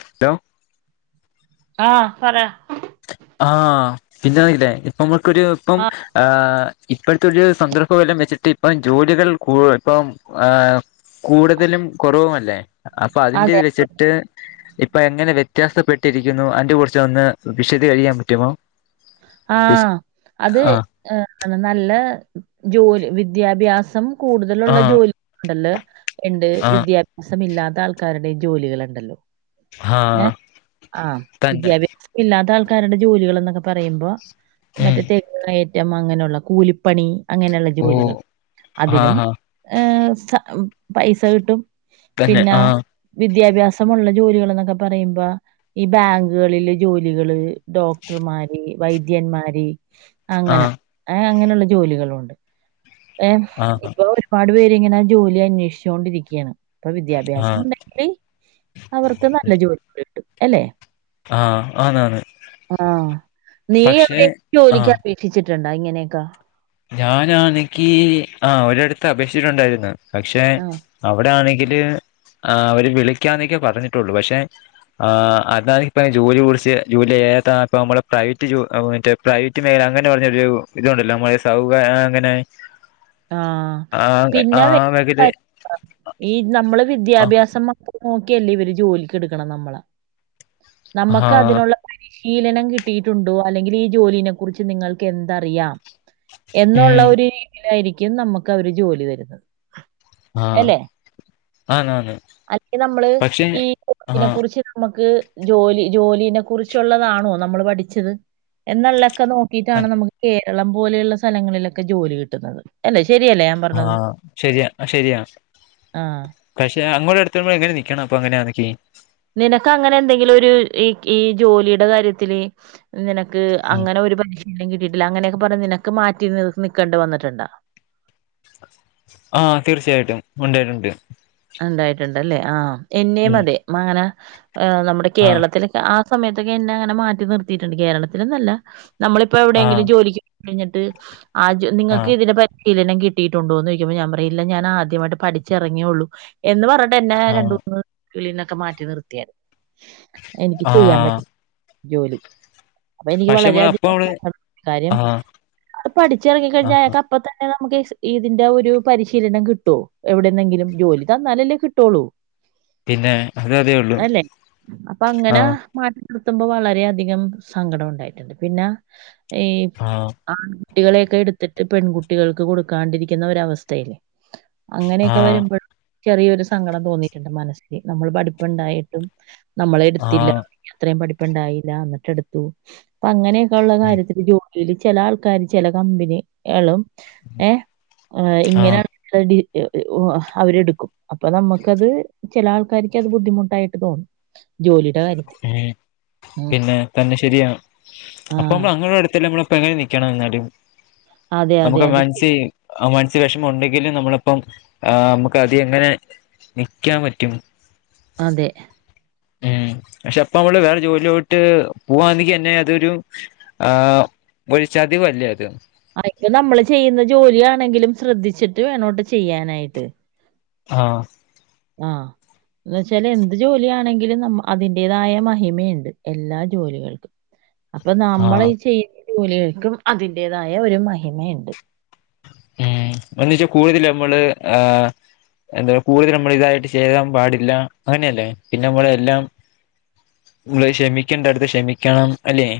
Hello ആഹ് പറ ആ പിന്നായില്ലേ ഇപ്പ നമ്മ കുരിയപ്പം ആഹ് ആ ഇപ്പോഴത്തെ ഒരു സന്ദർഭഫലം വെച്ചിട്ട് ഇപ്പം ജോലികൾ കുഴ് ഇപ്പം ആ കൂടുതലും കുറവുമല്ലേ. അപ്പ അതിന്റെ അതെ ഇത് വെച്ചിട്ട് ഇപ് ഇപ്പ എങ്ങനെ വ്യത്യാസപ്പെട്ടിരിക്കുന്നു അന്റെ കുറച്ച് ഒന്ന് [unintelligible] വിഷത് കഴിയാൻ പറ്റുമോ? വിശ ആഹ് അത് ആഹ് ഏ നല്ല ജോലി വിദ്യാഭ്യാസം കൂടുതലുള്ള ആഹ് ജോലി ഉണ്ടല്ലോ ഇണ്ട് ആഹ് വിദ്യാഭ്യാസ മില്ലാത്ത ആൾക്കാരുടെയും ജോലികൾ ഇണ്ടല്ലോ. എ ആഹ് ആ തന്നെ വിദ്യാഭ്യാസ ഇല്ലാത്ത ആൾ ആക്കാരുടെ ജോലികൾ എന്നൊക്കെ പറയുമ്പോ ഉം മറ്റേ [unintelligible] റ്റം അങ്ങനെയുള്ള കൂലിപ്പണി അങ്ങനെയുള്ള ഓ ജോലികൾ അതിനും ആഹ് ആഹ് എ സ് സ പൈസ കിട്ടും. തന്നെ പിന്ന ആഹ് വിദ് വിദ്യാഭ്യാസമുള്ള ജോലികൾ എന്നൊക്കെ പറയുമ്പോ ഈ ബാങ്കുകളിലെ ജോലികള് ഡോക്ടർമാര് വൈദ്യന്മാരി അങ്ങന ആഹ് ഏ അങ്ങനെയുള്ള ജോലികളുണ്ട്. ഏ ആഹ് ഇപ്പോ ഒരുപാട് പേര് പ്പ ഇങ്ങനെ ജോലി അന്വേഷിച്ചുക്കൊണ്ടിരിക്കുകയാണ്. ഇപ്പ വിദ്യാഭ്യാസം ആഹ് ഉണ്ടെങ്കില് അവർക്ക് നല്ല ജോലിയുണ്ട്. അല്ലെ ആഹ് ആണാണ്. ആഹ് നീ എവിടെ [unintelligible] ജോലിക്ക് അപേക്ഷിച്ചി ഇതുകണ്ടോ ഇങ്ങനെയൊക്ക. ഞാനാ എക്ക് ആ ഒരടത്ത് അപേക്ഷിച്ചിട്ടുണ്ടായിരുന്നു. പക്ഷേ ആഹ് അവിടെ ആണെങ്കിൽ ങ്കിൽ അവര് വിളിക്കാന്നൊക്കെ പറഞ്ഞിട്ടുള്ളൂ, പക്ഷേ ആ അത ഇപ്പെ ജോലി ഒഴിച്ച് ജോലി ചെയ്യാത്ത ഇപ്പ നമ്മള് പ്രൈവറ്റ് ജോ മറ്റേ പ്രൈവറ്റ് മേഖല അങ്ങനെ പറഞ്ഞ ഒര് ഇതണ്ടല്ലോ [unintelligible] സൗഖ അങ്ങനെ ആഹ് ആ ആ പിന്നെ മേഖല [inaudible] ഈ നമ്മള് ആ വിദ്യാഭ്യാസം മാത്ര നോക്കിയല്ലേ ഇവര് ജോലിക്ക് എടുക്കണ നമ്മള ആ നമ്മക്ക് അതിനുള്ള വഴി പരിശീലനം കിട്ടിയിട്ടുണ്ടോ അല്ലെങ്കിൽ ഈ ജോലീനെ കുറിച്ച് നിങ്ങൾക്ക് എന്തറിയാം എന്നുള്ള ഉം ഒരു രീതിയിലായിരി ക്കും നമ്മുക്ക് അവര് ജോലി തരുന്നത് ആ അല്ലെ ആന്നാന്ന് അല്ലെങ്കിൽ നമ്മള് പക്ഷെ ഈ ആ [unintelligible] കുറിച്ച് നമുക്ക് ജോലി ജോലിനെ കുറിച്ചുള്ളതാണോ നമ്മൾ പഠിച്ചത് എന്നുള്ളൊക്കെ നോക്കിയിട്ടാണ് നമുക്കെ കേരളം പോലെയുള്ള സ്ഥലങ്ങളിലൊക്കെ ജോലി കിട്ടുന്നത് അല്ലെ ആഹ് ശരിയാ ശരിയാ ആ. പക്ഷെ അങ്ങോട്ട് എടുത്ത നമ്മള് എങ്ങനെ നി ക്കണം അപ്പൊ അങ്ങനെ ആണെങ്കി നിനക്ക് അങ്ങനെ എന്തെങ്കിലും ഒരു ഈ ഈ ജോലിയുടെ കാര്യത്തില് നിന ക്ക് അങ്ങനെ ഒരു പശ് ഒന്നും കിട്ടിയിട്ടില്ല അങ്ങനെയൊക്കെ പറഞ്ഞ് നിനക്ക് മാറ്റി നിക്കേണ്ട് വന്നിട്ടുണ്ടാ ആഹ് തീർച്ചയായിട്ടും ഉണ്ടായിട്ടുണ്ട് ഉണ്ടായിട്ടുണ്ടല്ലേ ആ എന്നെയും ഉം അതെ മങ്ങന ഈഹ് നമ്മുടെ ആ കേരളത്തില്ക്കാ സമയത്തൊക്കെ എന്നാ അങ്ങന മാറ്റി നിർത്തിയിട്ടുണ്ട് കേരളത്തിലെന്നല്ല നമ്മളിപ്പോ ആഹ് എവിടെങ്കിലും ജോലിക്ക് കഴിഞ്ഞിട്ട് ആ ജ് നിങ്ങൾക്ക് ആഹ് ഇതിനെ പ ശീലനം കിട്ടിയിട്ടുണ്ടോന്ന് ചോയിക്കുമ്പ ഞാൻ പറയും ഇല്ല ഞാൻ ആദ്യമായിട്ട് പഠിച്ച് ഇറങ്ങിയേയുള്ളു എന്ന് പറ ന്നെ ആഹ് രണ്ടുന്ന് കളിന്നൊക്കെ മാറ്റി നിർത്തിയരു എനിക്ക് ചെയ്യാൻ ആഹ് പറ്റും ജോലി അപ്പൊ എനിക്ക് പക്ഷെ നമ്മള് അപ്പ വളരെയധികം നമ്മള് സങ്കടൊണ്ട് കാര്യം ആഹ് പഠിച്ചിറങ്ങിക്കഴിഞ്ഞ ആഹ് അയാൾക്ക് അപ്പ തന്നെ ക നമുക്ക് ഇതിന്റെ ഒരു പരിശീലനം കിട്ടോ എവിടുന്നെങ്കിലും ജോലി [unintelligible] എന്നാലല്ലേ കിട്ടൊള്ളു പിന്നെ അത് അതേ ഉള്ളൂ അല്ലെ അപ്പൊ അങ്ങന ആഹ് മാ നിർത്തുമ്പോ വളരെയധികം സങ്കടം ഉണ്ടായിട്ടുണ്ട് പിന്നാ ഈ ആഹ് കുട്ടികളെയൊക്കെ എടുത്തിട്ട് പെൺകുട്ടികൾക്ക് കൊടുക്കാണ്ടിരിക്കുന്ന ഒരു അവസ്ഥയില്ലേ അങ്ങനെയൊക്കെ ആഹ് വരുമ്പ ചെറിയൊരു സങ്കടം തോന്നിട്ടുണ്ട് മനസ്സില് നമ്മള് പഠിപ്പുണ്ടായിട്ടും നമ്മളെ എടുത്തില്ല ആഹ് അത്രയും പഠി ഇപ്പണ്ടായീല എന്നിട്ട് എടുത്തു അപ്പൊ അങ്ങനെ ഒള്ള ഉം കാര്യത്തില് ജോല ചില ആൾക്കാര് ചില കമ്പിനികളും ഏ ആഹ് ഇങ്ങനാണ് [unintelligible] ഓ അവരെടു അപ്പൊ നമുക്കത് ചില ആൾക്കാര്ക്കഅത് ബുദ്ധിമുട്ടായിട്ട് തോന്നും ജോലി ഉം പിന്നെ തന്നിഷ് [unintelligible] അപ്പം ആഹ് ഞങ്ങളുടെ അടുത്തല്ലന്നെ ഇപ്പം എങ്ങനെ നിക്കണം എല്ലാരും അതെ അതെ നമുക്ക് അത് ശ- മനസി ആ മന ത്തിരി വെഷമ ഉണ്ടെങ്കിലും നമ്മളിപ്പം ആ നമുക്കത് എങ്ങനെ നിക്കാൻ പറ്റും അതെ ഉം പക്ഷെ അപ്പ അവള് വേറെ ജോലിയോട്ട് പോവാണെങ്കി എന്നെ അതൊരു ആ ഒരു ചതില്ലേ അത് അതിപ്പം നമ്മള് ചെയ്യുന്ന ജോലിയാണെങ്കിലും ശ്രദ്ധിച്ചിട്ട് വീണോട്ടോ ചെയ്യാനായിട്ട് ആ ആ എന്നുവച്ചാല് എന്ത് ജോലിയാണെങ്കിലും നമ്മ അതിന്റേതായ മഹിമയുണ്ട് എല്ലാ ജോലികൾക്കും അപ്പൊ ആഹ് നമ്മളി ചെയ്യു ജോലികൾക്കും അതിന്റെതായ ഒരു മഹിമയുണ്ട് ഉം എന്ന് വെച്ചാ കൂടുതല് നമ്മള് ആ എന്താ കൂടുതല് നമ്മളിതായിട്ട് ചേരാൻ പാടില്ല അങ്ങനെയല്ലേ പിന്നെ നമ്മള് എല്ലാം നമ്മള് ക്ഷമിക്കേണ്ടടുത്ത് ക്ഷമിക്കണം അല്ലേ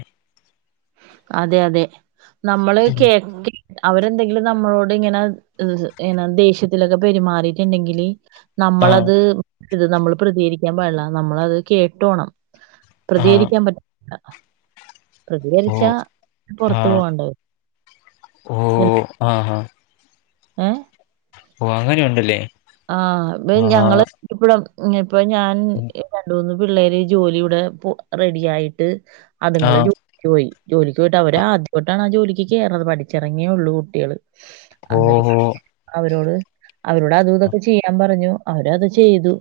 അതെ അതെ നമ്മള് ഉം കേട്ടി അവരെന്തെങ്കിലും നമ്മളോടിങ്ങനെ ഈ എന്ന ദേഷ്യത്തിലൊക്കെ പെരുമാറിയിട്ടുണ്ടെങ്കില് ആഹ് നമ്മളത് ഇത് നമ്മള് പ്രതികരിക്കാൻ പാടില്ല നമ്മളത് കേട്ടോണം ആഹ് പ്രതികരിക്കാൻ പറ്റ ആ പ്രതികരി ആ ഓ ആ ഹ ഏ ഓ അങ്ങനെയ ഉണ്ടല്ലേ ആഹ് [unintelligible] ഞങ്ങള് [unintelligible] [unintelligible] ഇപ്പൊ ഞാൻ ഉം രണ്ട മൂന്ന് പിള്ളേര് ജോലി ഇവിടെ പോ റെഡി ആയിട്ട് അതുങ്ങള്ൾ ആഹ് [unintelligible] ജോലിക്ക് പോയിട്ട അവര് ആദ്യമായിട്ടാണ് ആ ജോലിക്ക് കയറണത് പഠിച്ചിറങ്ങിയേ ഉള്ളൂ കുട്ടികള് ഓ അന്നെതിക്ക് ഓ അവരോട് അവരോട് അത് ഇതും ത് ചിയ്യാൻ പറഞ്ഞു അവരത് ചെയ്തു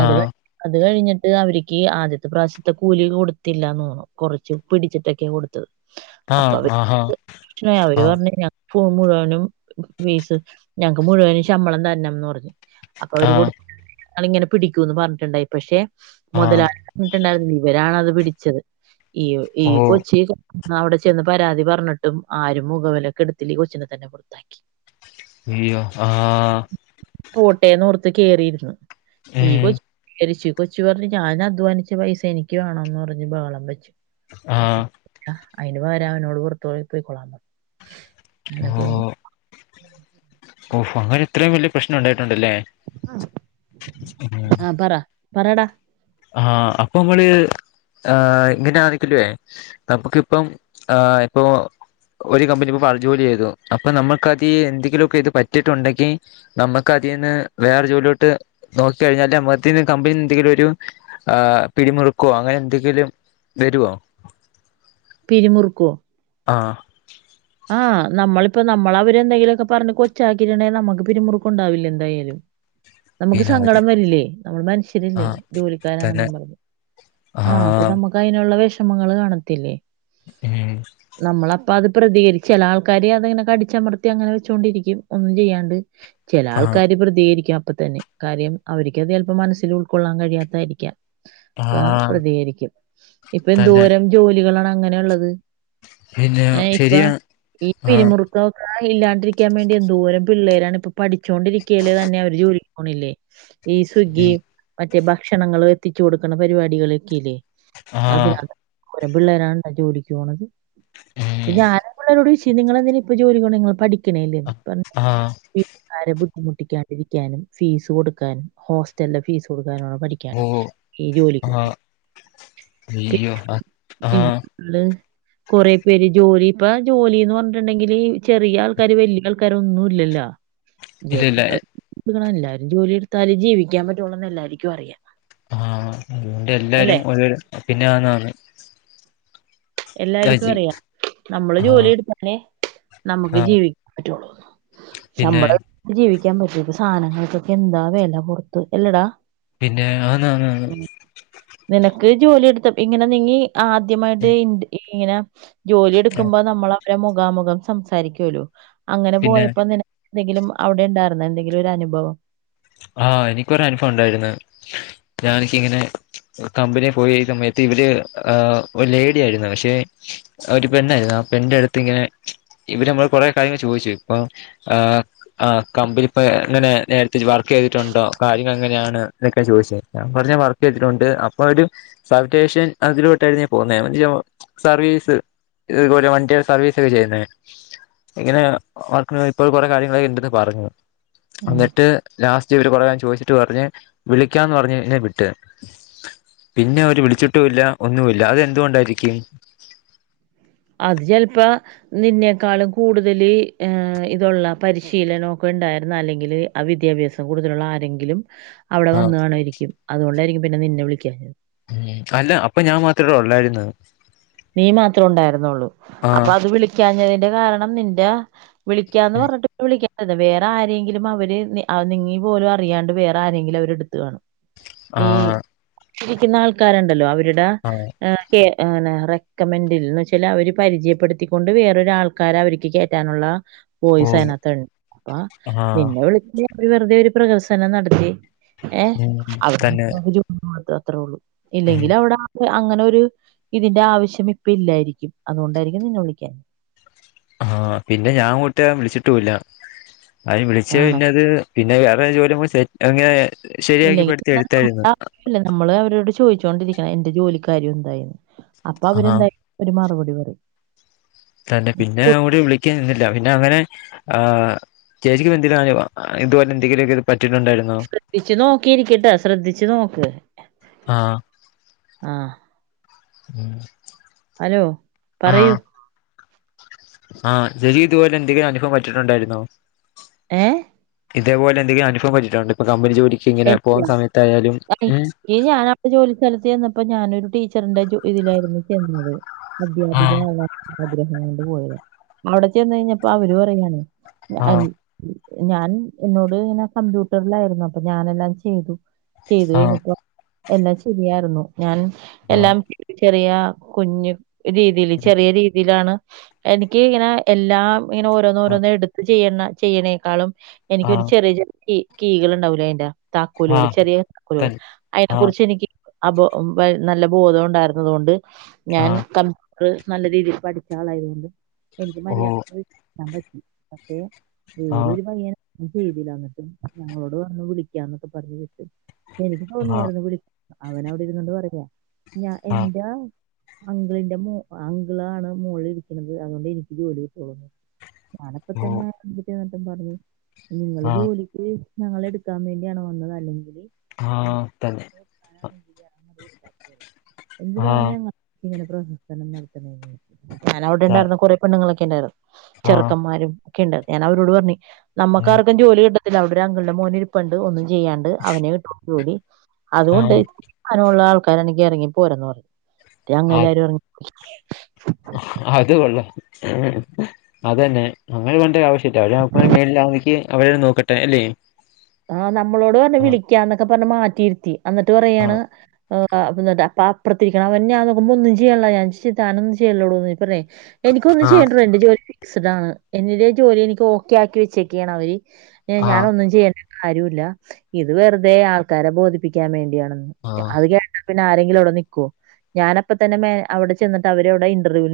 അത് വെ അത് കഴിഞ്ഞിട്ട് ട്ട് അവര്ക്ക് ആദ്യത്തെ പ്രാവശ്യത്തെ കൂലി കൊടുത്തില്ലാന്നോ കൊറച്ച് പിടിച്ചിട്ടൊക്കെ കൊടുത്തത് അപ്പൊ ആഹ് അവര്ക്ക് ആഹാ [unintelligible] അവര് ആഹ് പറഞ്ഞ് ഞങ്ങ് ഫോ മുഴുവനും വീസ് ഞങ്‌ക്ക് മുഴുവനും ശമ്പളം തരണംന്ന് പറഞ്ഞു അപ്പൊ അവര് കൊടു ആഹ് അളിങ്ങനെ പിടിക്കൂന്ന് പറഞ്ഞിട്ടുണ്ടായി പക്ഷെ ആഹ് മൊതലാളിടെ ഉം ണ്ടായിന്ന് ഇവരാണത് പിടിച്ചത് ഈ ഒ ഈ ഓ കൊച്ചിക് ന്നവടെ ചെന്ന് പരാതി പറഞ്ഞിട്ടും ആരും മുഖവെലൊക്കെടുത്തില്ല ഈ കൊച്ചിനെ തന്നെ പുറത്താക്കി അയ്യോ ആ പോട്ടേന്നോർത്ത് കേറിയിരുന്നു ഈഗോ ഉം [unintelligible] കൊച്ച് പറഞ്ഞ് ഞാൻ അധ്വാനിച്ച പൈസ എനിക്ക് വേണോന്ന് പറഞ്ഞ് ബഹളം വെച്ചു ആഹ് [unintelligible] അയിന് പകരാ അവനോട് പുറത്ത് പോയി കഴിക്കൊളാം പറ അനേ പോവുന്നു [inaudible] ഓഹോ അങ്ങനെത്രേം വലിയ പ്രശ്ന ഒ ണ്ടായിട്ടുണ്ടല്ലേ ആ ആ പറ പറേടാ ആ അപ്പൊമ്മള് ഹ് ഇങ്ങനെ അറിക്കല്ല്യോ നമുക്കിപ്പം ആ എപ്പോ ഒരു കമ്പനി [unintelligible] ജോലി ചെയ്തു അപ്പൊ നമ്മുക്കതിലെന്തെങ്കിലൊക്കെ ഇത് പറ്റിട്ടുണ്ടെങ്കി നമ്മുക്കതീന്ന് വേറെ ജോലിലോട്ട് നോക്ക്‌ കഴിഞ്ഞാാലേഅതന്നു കമ്പനി എന്തെങ്കിലും ഒരു ആ പിടിമുറുക്കുവോ അങ്ങന എന്തെങ്കിലും വരുവോ പിരിമുറുക്കോ ആഹ് പ്പൊ നമ്മളവരെന്തെങ്കിലൊക്കെ പറഞ്ഞ് കൊച്ചാക്കിയിട്ടുണ്ടേൽ നമുക്ക് പിരിമുറുക്കണ്ടാവില്ല എന്തായാലും നമുക്ക് വിനോദി സങ്കടം വരില്ലേ നമ്മൾ ആ മനുഷ്യരില്ലേ തന്നെ ജോലിക്കാരാണെന്നും പറഞ്ഞ് ആ അപ്പൊ നമുക്ക് അയിനുള്ള വെഷ് ഷമങ്ങള് കാണത്തില്ലേ എ ഏ പ്പൊ അത് പ്രതികരിക്കും ചെല ആൾക്കാര് അതങ്ങനെ കടിച്ചമർത്തി അങ്ങനെ വെച്ചൊണ്ടിരിക്കും ഒന്നും ചെയ്യാണ്ട് ചെല ആ ആൾക്കാാര് പ്രതികരിക്കാം പ്പൊത്തന്നെ കാര്യം അവർക്ക്ത് ചല്പ്പം മനസ്സിൽ ഉൾക്കൊള്ളാൻ കഴിയാത്തായിരിക്കാ ആ ഇപ്പ പ്രതികരിക്കും ഇപ്പൊ തന്നെ എന്തൂരം ജോലികളാണ് ങ്ങനെയുള്ളത് പിന്നെ ശരിയാ ഈ ആ പിരിമുറുക്കൊക്കെ ഇല്ലാണ്ടിരിക്കാൻ വേണ്ടി എന്തുവോരം പിള്ളേരാണ് ഇപ്പൊ പഠിച്ചൊണ്ടിരിക്യാൽ തന്നെ അവര് ജോലി പോണില്ലേ ഈ സ്വിഗ്ഗി ഉം മറ്റ് റ്റേ ഭക്ഷണങ്ങൾ എത്തിച്ചു കൊടുക്ക്ണ പരിപാടികൾ ഒക്കെയില്ലേ ആ അതിനാത് എന്തോരം പിള്ളേരാണ്ടാ ജോലി ക്യോണത് ഇപ്പം ഉം ഞാനാ പുള്ളേരോടൊയ്ച് നിങളെന്തിനാ ഇപ്പം ജോലിക്കൊനെ ഇങ്ങൾ പഠിക് ക്ണേല്ലേ അപം പറഞ് ആ വീട്ട്കാരെ ബുദ്ദ് ബുദ്ധിമുട്ടിക്കാണ്ടിരിക്കാനും ഫീസ് കൊടുക്കാനും ഹോസ്റ്റൽലെ ഫീസ് കൊട് [unintelligible] പഠിക്യാനെ ഓ ഈ ജോലിക്ക് ആ പോണേ അയ്യോ ആ ആ [unintelligible] കൊറേ പേര് ജോലി ഇപ്പ ജോലിന്ന് പറഞ്ഞിട്ട്ണ്ടെങ്കില് ചെറിയ ആൾക്കാര് വല്ലിയ ആൾക്കാരൊന്നും ഇല്ലല്ലോ [unintelligible] [unintelligible] ഇല്ലല്ല എല്ലരും ജോലിയെടുത്താലെ ജീവിക്കാൻ പറ്റുയൊള്ളു എന്ന് എല്ലാരിക്കും അറിയാം ആ അതുകൊണ്ട് അല്ലെ എല്ലാരും ഒരോരു പിന്നെ ആന്ന് ആന്ന് എല്ലാര്ക്കും അറിയ നമ്മള് ആ ജോലി എടുത്താലേ നമ്മക്ക് ആ ജീവിക്കാൻ പറ്റുയൊള്ളുന്ന് പിന്നെ ശംമ്പളം [unintelligible] ജീവിക്കാ ക്യാ പറ്റോ ഇപ്പം സനങ്ങൾക്കൊക്കെ എന്താ വെല പൊർത്ത് എല്ലെഡാ പിന്നെ ആന്നാന്നാന്ന് നിനക്ക് ജോലി എടുത്ത് ഇങ്ങനെ നിങ്ങി ആദ്യമായിട്ട് ഇന്റ മീനാ ജോലി ആ എടുക്കുമ്പോ നമ്മള രെ മുഖാമുഖം സംസാരിക്കുവോലോ അങ്ങനെ പിന്നെ പോയപ്പോ നിന എന്തെങ്കിലും അവിടെ ഉണ്ടായിരുന്നൊ എന്തെങ്കിലും ഒരനുഭവം ആ എനികൊരനുഫവം ഒണ്ടായിരുന്ന് ഞാൻ എനിക്ക് ഇങ്ങനെ കമ്പിനി പോയ് സമയത്ത് ഇവര് ഒരു ലേഡിയായിര്ന്നു പക്ഷെ ഒരു പെണ്ണായിര്ന്നു ആ പെണ്ണിന്റെ അട്ത്ത് ഇങ്ങനെ ഇവര് നമ്മൾ കൊറേ കാര്യങ്ങൾ ചോയിച്ച് ഇപ്പം ആ ആ കമ്പിനി പ്പം ഇങ്ങനെ നേരത്തെ വർ കെയ്തിട്ടുണ്ടോ കാര്യങ്ങളെങ്ങനെയാണ് ഇതൊക്കെ ചോയ്ച്ചെ ഞാൻ പറഞ് വർകെയ്തിട്ടൊണ്ട് അപ്പവര് സർവിടെഷൻ [unintelligible] ഞാൻ പോവുന്നെ [unintelligible] സർവീസ് [unintelligible] വണ്ടീടെ സർവീസൊക്കെ ചെയ്യുന്നേ ഇങ്ങനെ വർക്കിനൊയപ്പോ കൊറേ കാര്യങ്ങൾ ഇണ്ടെന്ന് പറഞ്ഞു ഉം അന്നിട്ട് ലാസ്റ്റ് ഇവര് പറയാൻ ചോദിച്ചിട്ട് പറഞ്ഞ് വിളിക്കാന്ന് പറഞ്ഞ് എന്നെ വിട്ട് പിന്നെ അവര് വിളിച്ചിട്ടും ഇല്ല ഒന്നുമില്ല അതെന്തുകൊണ്ടായിരിക്കും അത് ചിലപ്പോ നിന്നേക്കാളും കൂടുതൽ ങേ ഇതുള്ള പരിശീലനൊക്കെ ഇണ്ടായിരുന്ന അല്ലെങ്കില് ആ വിദ്യാഭ്യാസം കൂടുതലുള്ള ആരെങ്കിലും അവിടെ ആഹ് വന്നുകാണുവായിരിക്കും അതുകൊണ്ടായിരിക്കും പിന്നെ നിന്നെ വിളിക്കാഞ് ഉം അല്ല അപ്പ ഞാൻ മാത്രെ ഒള്ളായിര്ന്ന് നീ മാത്രേ ഉണ്ടായിരുന്നുള്ളൂ അപ്പൊ ആഹ് അത് വിളി ക്കാഞ്ഞതിന്റെ കാരണം നിന്റെ വിളിക്കാന്ന് പറഞ്ഞിട്ട് പ്പോ വിളക്ക്യ അത് വേറെ ആരെങ്കിലും അവര് നി നിങ്ങീ പോലും അറിയാണ്ട് വേറെ ആരെങ്കിലും അവര് എടുത്ത് കാണും ഈ ആഹ് ഇരിക്കുന്ന ആൾക്കാരുണ്ടല്ലോ അവ എടാ ആ അ കേ ആണ റെ കമന്റിൽ ന്ന്ച്ചലഅവര് പരിചയപ്പെടുത്തിക്കൊണ്ട് വേറൊരാൾക്കാര അവരിക്ക് കയറ്റാനുള്ള ഓ പോയി സേനത്ത്പ്പ ആ നിന്ന വിളി [unintelligible] ഒരു വെറുതെ ഒരു പ്രഹസനം നടത്തി ഏഹ് ഉം അ തന്നെ [unintelligible] ത്രോള്ളു ഉം ഇല്ലെങ്കിൽ അവിടെ അ അങ്ങനെ ഒരു ഇതിന്റെ ആവശ്യ [unintelligible] ഇല്ലായിരിക്കും അതുകൊണ്ടായിരിക്കും നിന്നെ വിളിക്കാന്നെ ആഹ് പിന്നെ ഞാങ്ങോട്ട് വിളിച്ചിട്ടു ഇല്ല അയ്ൻ വിളിച്ച ആണ് പിന്നെത് പിന്നെ വേറെ ജോലിയുമ്പോ സെറ്റ് അങ്ങനെ ശരിയാക്കി ഇല്ലെങ്കി പെടുത്തി എടുത്തായിരുന്നു [unintelligible] നമ്മള് അവരോട് ചോദിച്ചോണ്ടിരി എന്റെ ജോലിക്കാര്യം എന്തായിന്ന് അപ്പൊ ആ അവര്ന്തായും ഒരു മറുപടി [inaudible] തന്നെ പിന്നെ അവര് വിളിക്കാൻ നിന്നില്ല അവന് പിന്നെ അങ്ങനെ ആ ചേച്ചിക്കും എന്തെങ്കിലും [unintelligible] ഇതുപോലെ എന്തെങ്കിലുംക്ക ശ്രദ്ധിച്ചു നോക്കിയിരിക്കിട്ടാ ശ്രദ്ധിച്ചു നോക്ക് ആ ആഹ് ഉം ഹലോ പറയൂ ആഹ് ചേച്ചി ഇതുപോലെ എന്തെങ്കിലും അനുഫവം പറ്റിട്ടുണ്ടായിരുന്നോ ഏ ഇതേപോലെ എന്തങ്കി അനുഫം പറ്റീട്ട്ണ്ടോ ഇപ്പ കമ്പനി ജോലി എനിക്കാ [inaudible] ഞൻ അവിട ജോലി സ്ഥലത്ത് ചെന്നപ്പോ ഞാനൊരു ടി ച്ചറിന്റെ ജോ ഇതിലായിരുന്നു ചെന്നത് ആ അദ്ധ്യാപികയാണ് ആഗ്രഹം കൊണ്ട് പോയത് അവിടെ ചെന്ന് കഴിഞ്ഞപ്പോ അവരു പറയാണ് ആ അ [unintelligible] ഞാൻ എന്നോട് ഇങ്ങനെ കമ്പ്യൂട്ടറിലായിരുന്നു അപ്പൊ ഞാനെല്ലാം ചെയ്തു ചെയ്തു ആ കഴഞ്ഞപ്പ എല്ലാ ശരിയായിരുന്നു ഞാൻ ആ എല്ലാം ചെറിയ കുഞ്ഞു രീതിയിൽ ഉം ചെറിയ രീതിയിലാണ് എനിക്ക് ഇങ്ങനെ എല്ലാം ഇങ്ങന ഓരോന്ന് ആ ഓരോന്ന് എടുത്ത് ചെയ്യുന്ന ചെയ്യണേക്കാളും ആ എനിക്കൊരു ചെറിയ ഈ കീകൾ ഉണ്ടാവൂ വേണ്ടാ താക്കോലുകൾ ആ ചെറിയ താക്കോലുകൾ തൻ അതിനെ ആ കുറിച്ച് എനിക്ക് അബോ നല്ല ബോധം ഉണ്ടായിരുന്നത് കൊണ്ട് ആ ഞാൻ ക ഒരു നല്ല രീതിയിൽ പഠിച്ച ആളായതുകൊണ്ട് എനിക്ക് ഓ മാര്യാദിക്ക് എത്താൻ പറ്റി ഓക്കെ ആ വേറൊരു പണിയാണ് ഏത് രീതിയിയാന്നിട്ടും ഞങ്ങളോട് വന്നി അന്ന് വിളിക്കാന്നൊക്കെ പറഞ്ഞ് വെച്ച എനിക്ക് ആ തോന്നിയായിരുന്നു വിളിക്കു അവനവിടെ ഇരുന്നോണ്ട് പറയാ ഞാൻ ആ എൻ്റാ അംഗിളിന്റെ മ അംഗിളാണ് മോള് ഇരിക്കുന്നത് അതുകൊണ്ട് എനിക്കെ ജോലി കിട്ടുള്ളുന്ന് ഞാനപ്പ ഓ തന്ന പറർവ [unintelligible] നിങ്ങള് ആ ജോലിക്ക് ഞങ്ങളെടു ക്കാൻ വേണ്ടിയാണ് വന്നത് അല്ലെങ്കിൽ ആ തന്നെ ആ എന്തിനാണ് ഇങ്ങനെ പ്രഹസനം നടത്തണേന് ഞാൻ അവിടെ ത ഉണ്ടായിരുന്ന കുറെ പെണ്ണൂങ്ങള് ഒണ്ടരുന്നു ആ ചെറുക്കൻന്മാരും ഒക്കെണ്ടായി ഞാൻഅവരോട് പറഞ്ഞു നമ്മുക്കാർക്കും ജോലികിട്ട അവിടെ ഒരുഅങ്കിൾന്റെ മോൻ ഇരുപ് പണ്ട് ഒന്നും ചെയ്യാണ്ട് അവനെ [unintelligible] ജോലി ആ അതുകൊണ്ട് [unintelligible] ആൾ കരനിക്ക് എറക്കി പോരുന്നോ [unintelligible] അ അത് കൊള്ളാം അത് തന്നെ അങ്ങനെ പറയണ്ടേ ആവിശ്യം ഇല്ലാ അവര് [unintelligible] അവരെ നോക്കട്ടെ അല്ലേ ആഹ നമ്മളോട് പറഞ്ഞ ആ വിളിക്കാന്നൊക്കെ പറഞ്ഞു മാറ്റിഇരുത്തി എന്നിട്ട് ആ പറയാണ് ആ അപ്പം അപ്പുറത്തിരിക്കുന്നവൻ ഞാൻ നോക്കുമ്പോൾ ഒന്നും ചെയ്യണിനില്ല ഞൻ ചോദിച്ചു താൻ ഒന്നുംചെയ്യാനില്ലേഡോ അപ്പം എനിക്ക ഒന്നും ആ ചെയ്യേണ്ടുണ്ട് ജോലി [unintelligible] എന്റെ ജോലി എനിക്ക് ഓക്കെ ആക്കി വെച്ചേക്കയാണ് അവര് എ ആ ഞാനൊന്നും ചെയ്യണ്ടാ ആരുല്ല ഇത് വെറുതെ ആൾക്കാരെ ബോധിപ്പിക്കാൻ വേണ്ടിയാണ് ആ അത്കേട്ടാ പിന്നെ ആങ്കിലുംവിടെ നിക്കോ ഞാൻ അപ്പോതന്നെ മാനേ അവടെ ചെന്നിട്ടു അവരുടെ ഇന്റർവൂ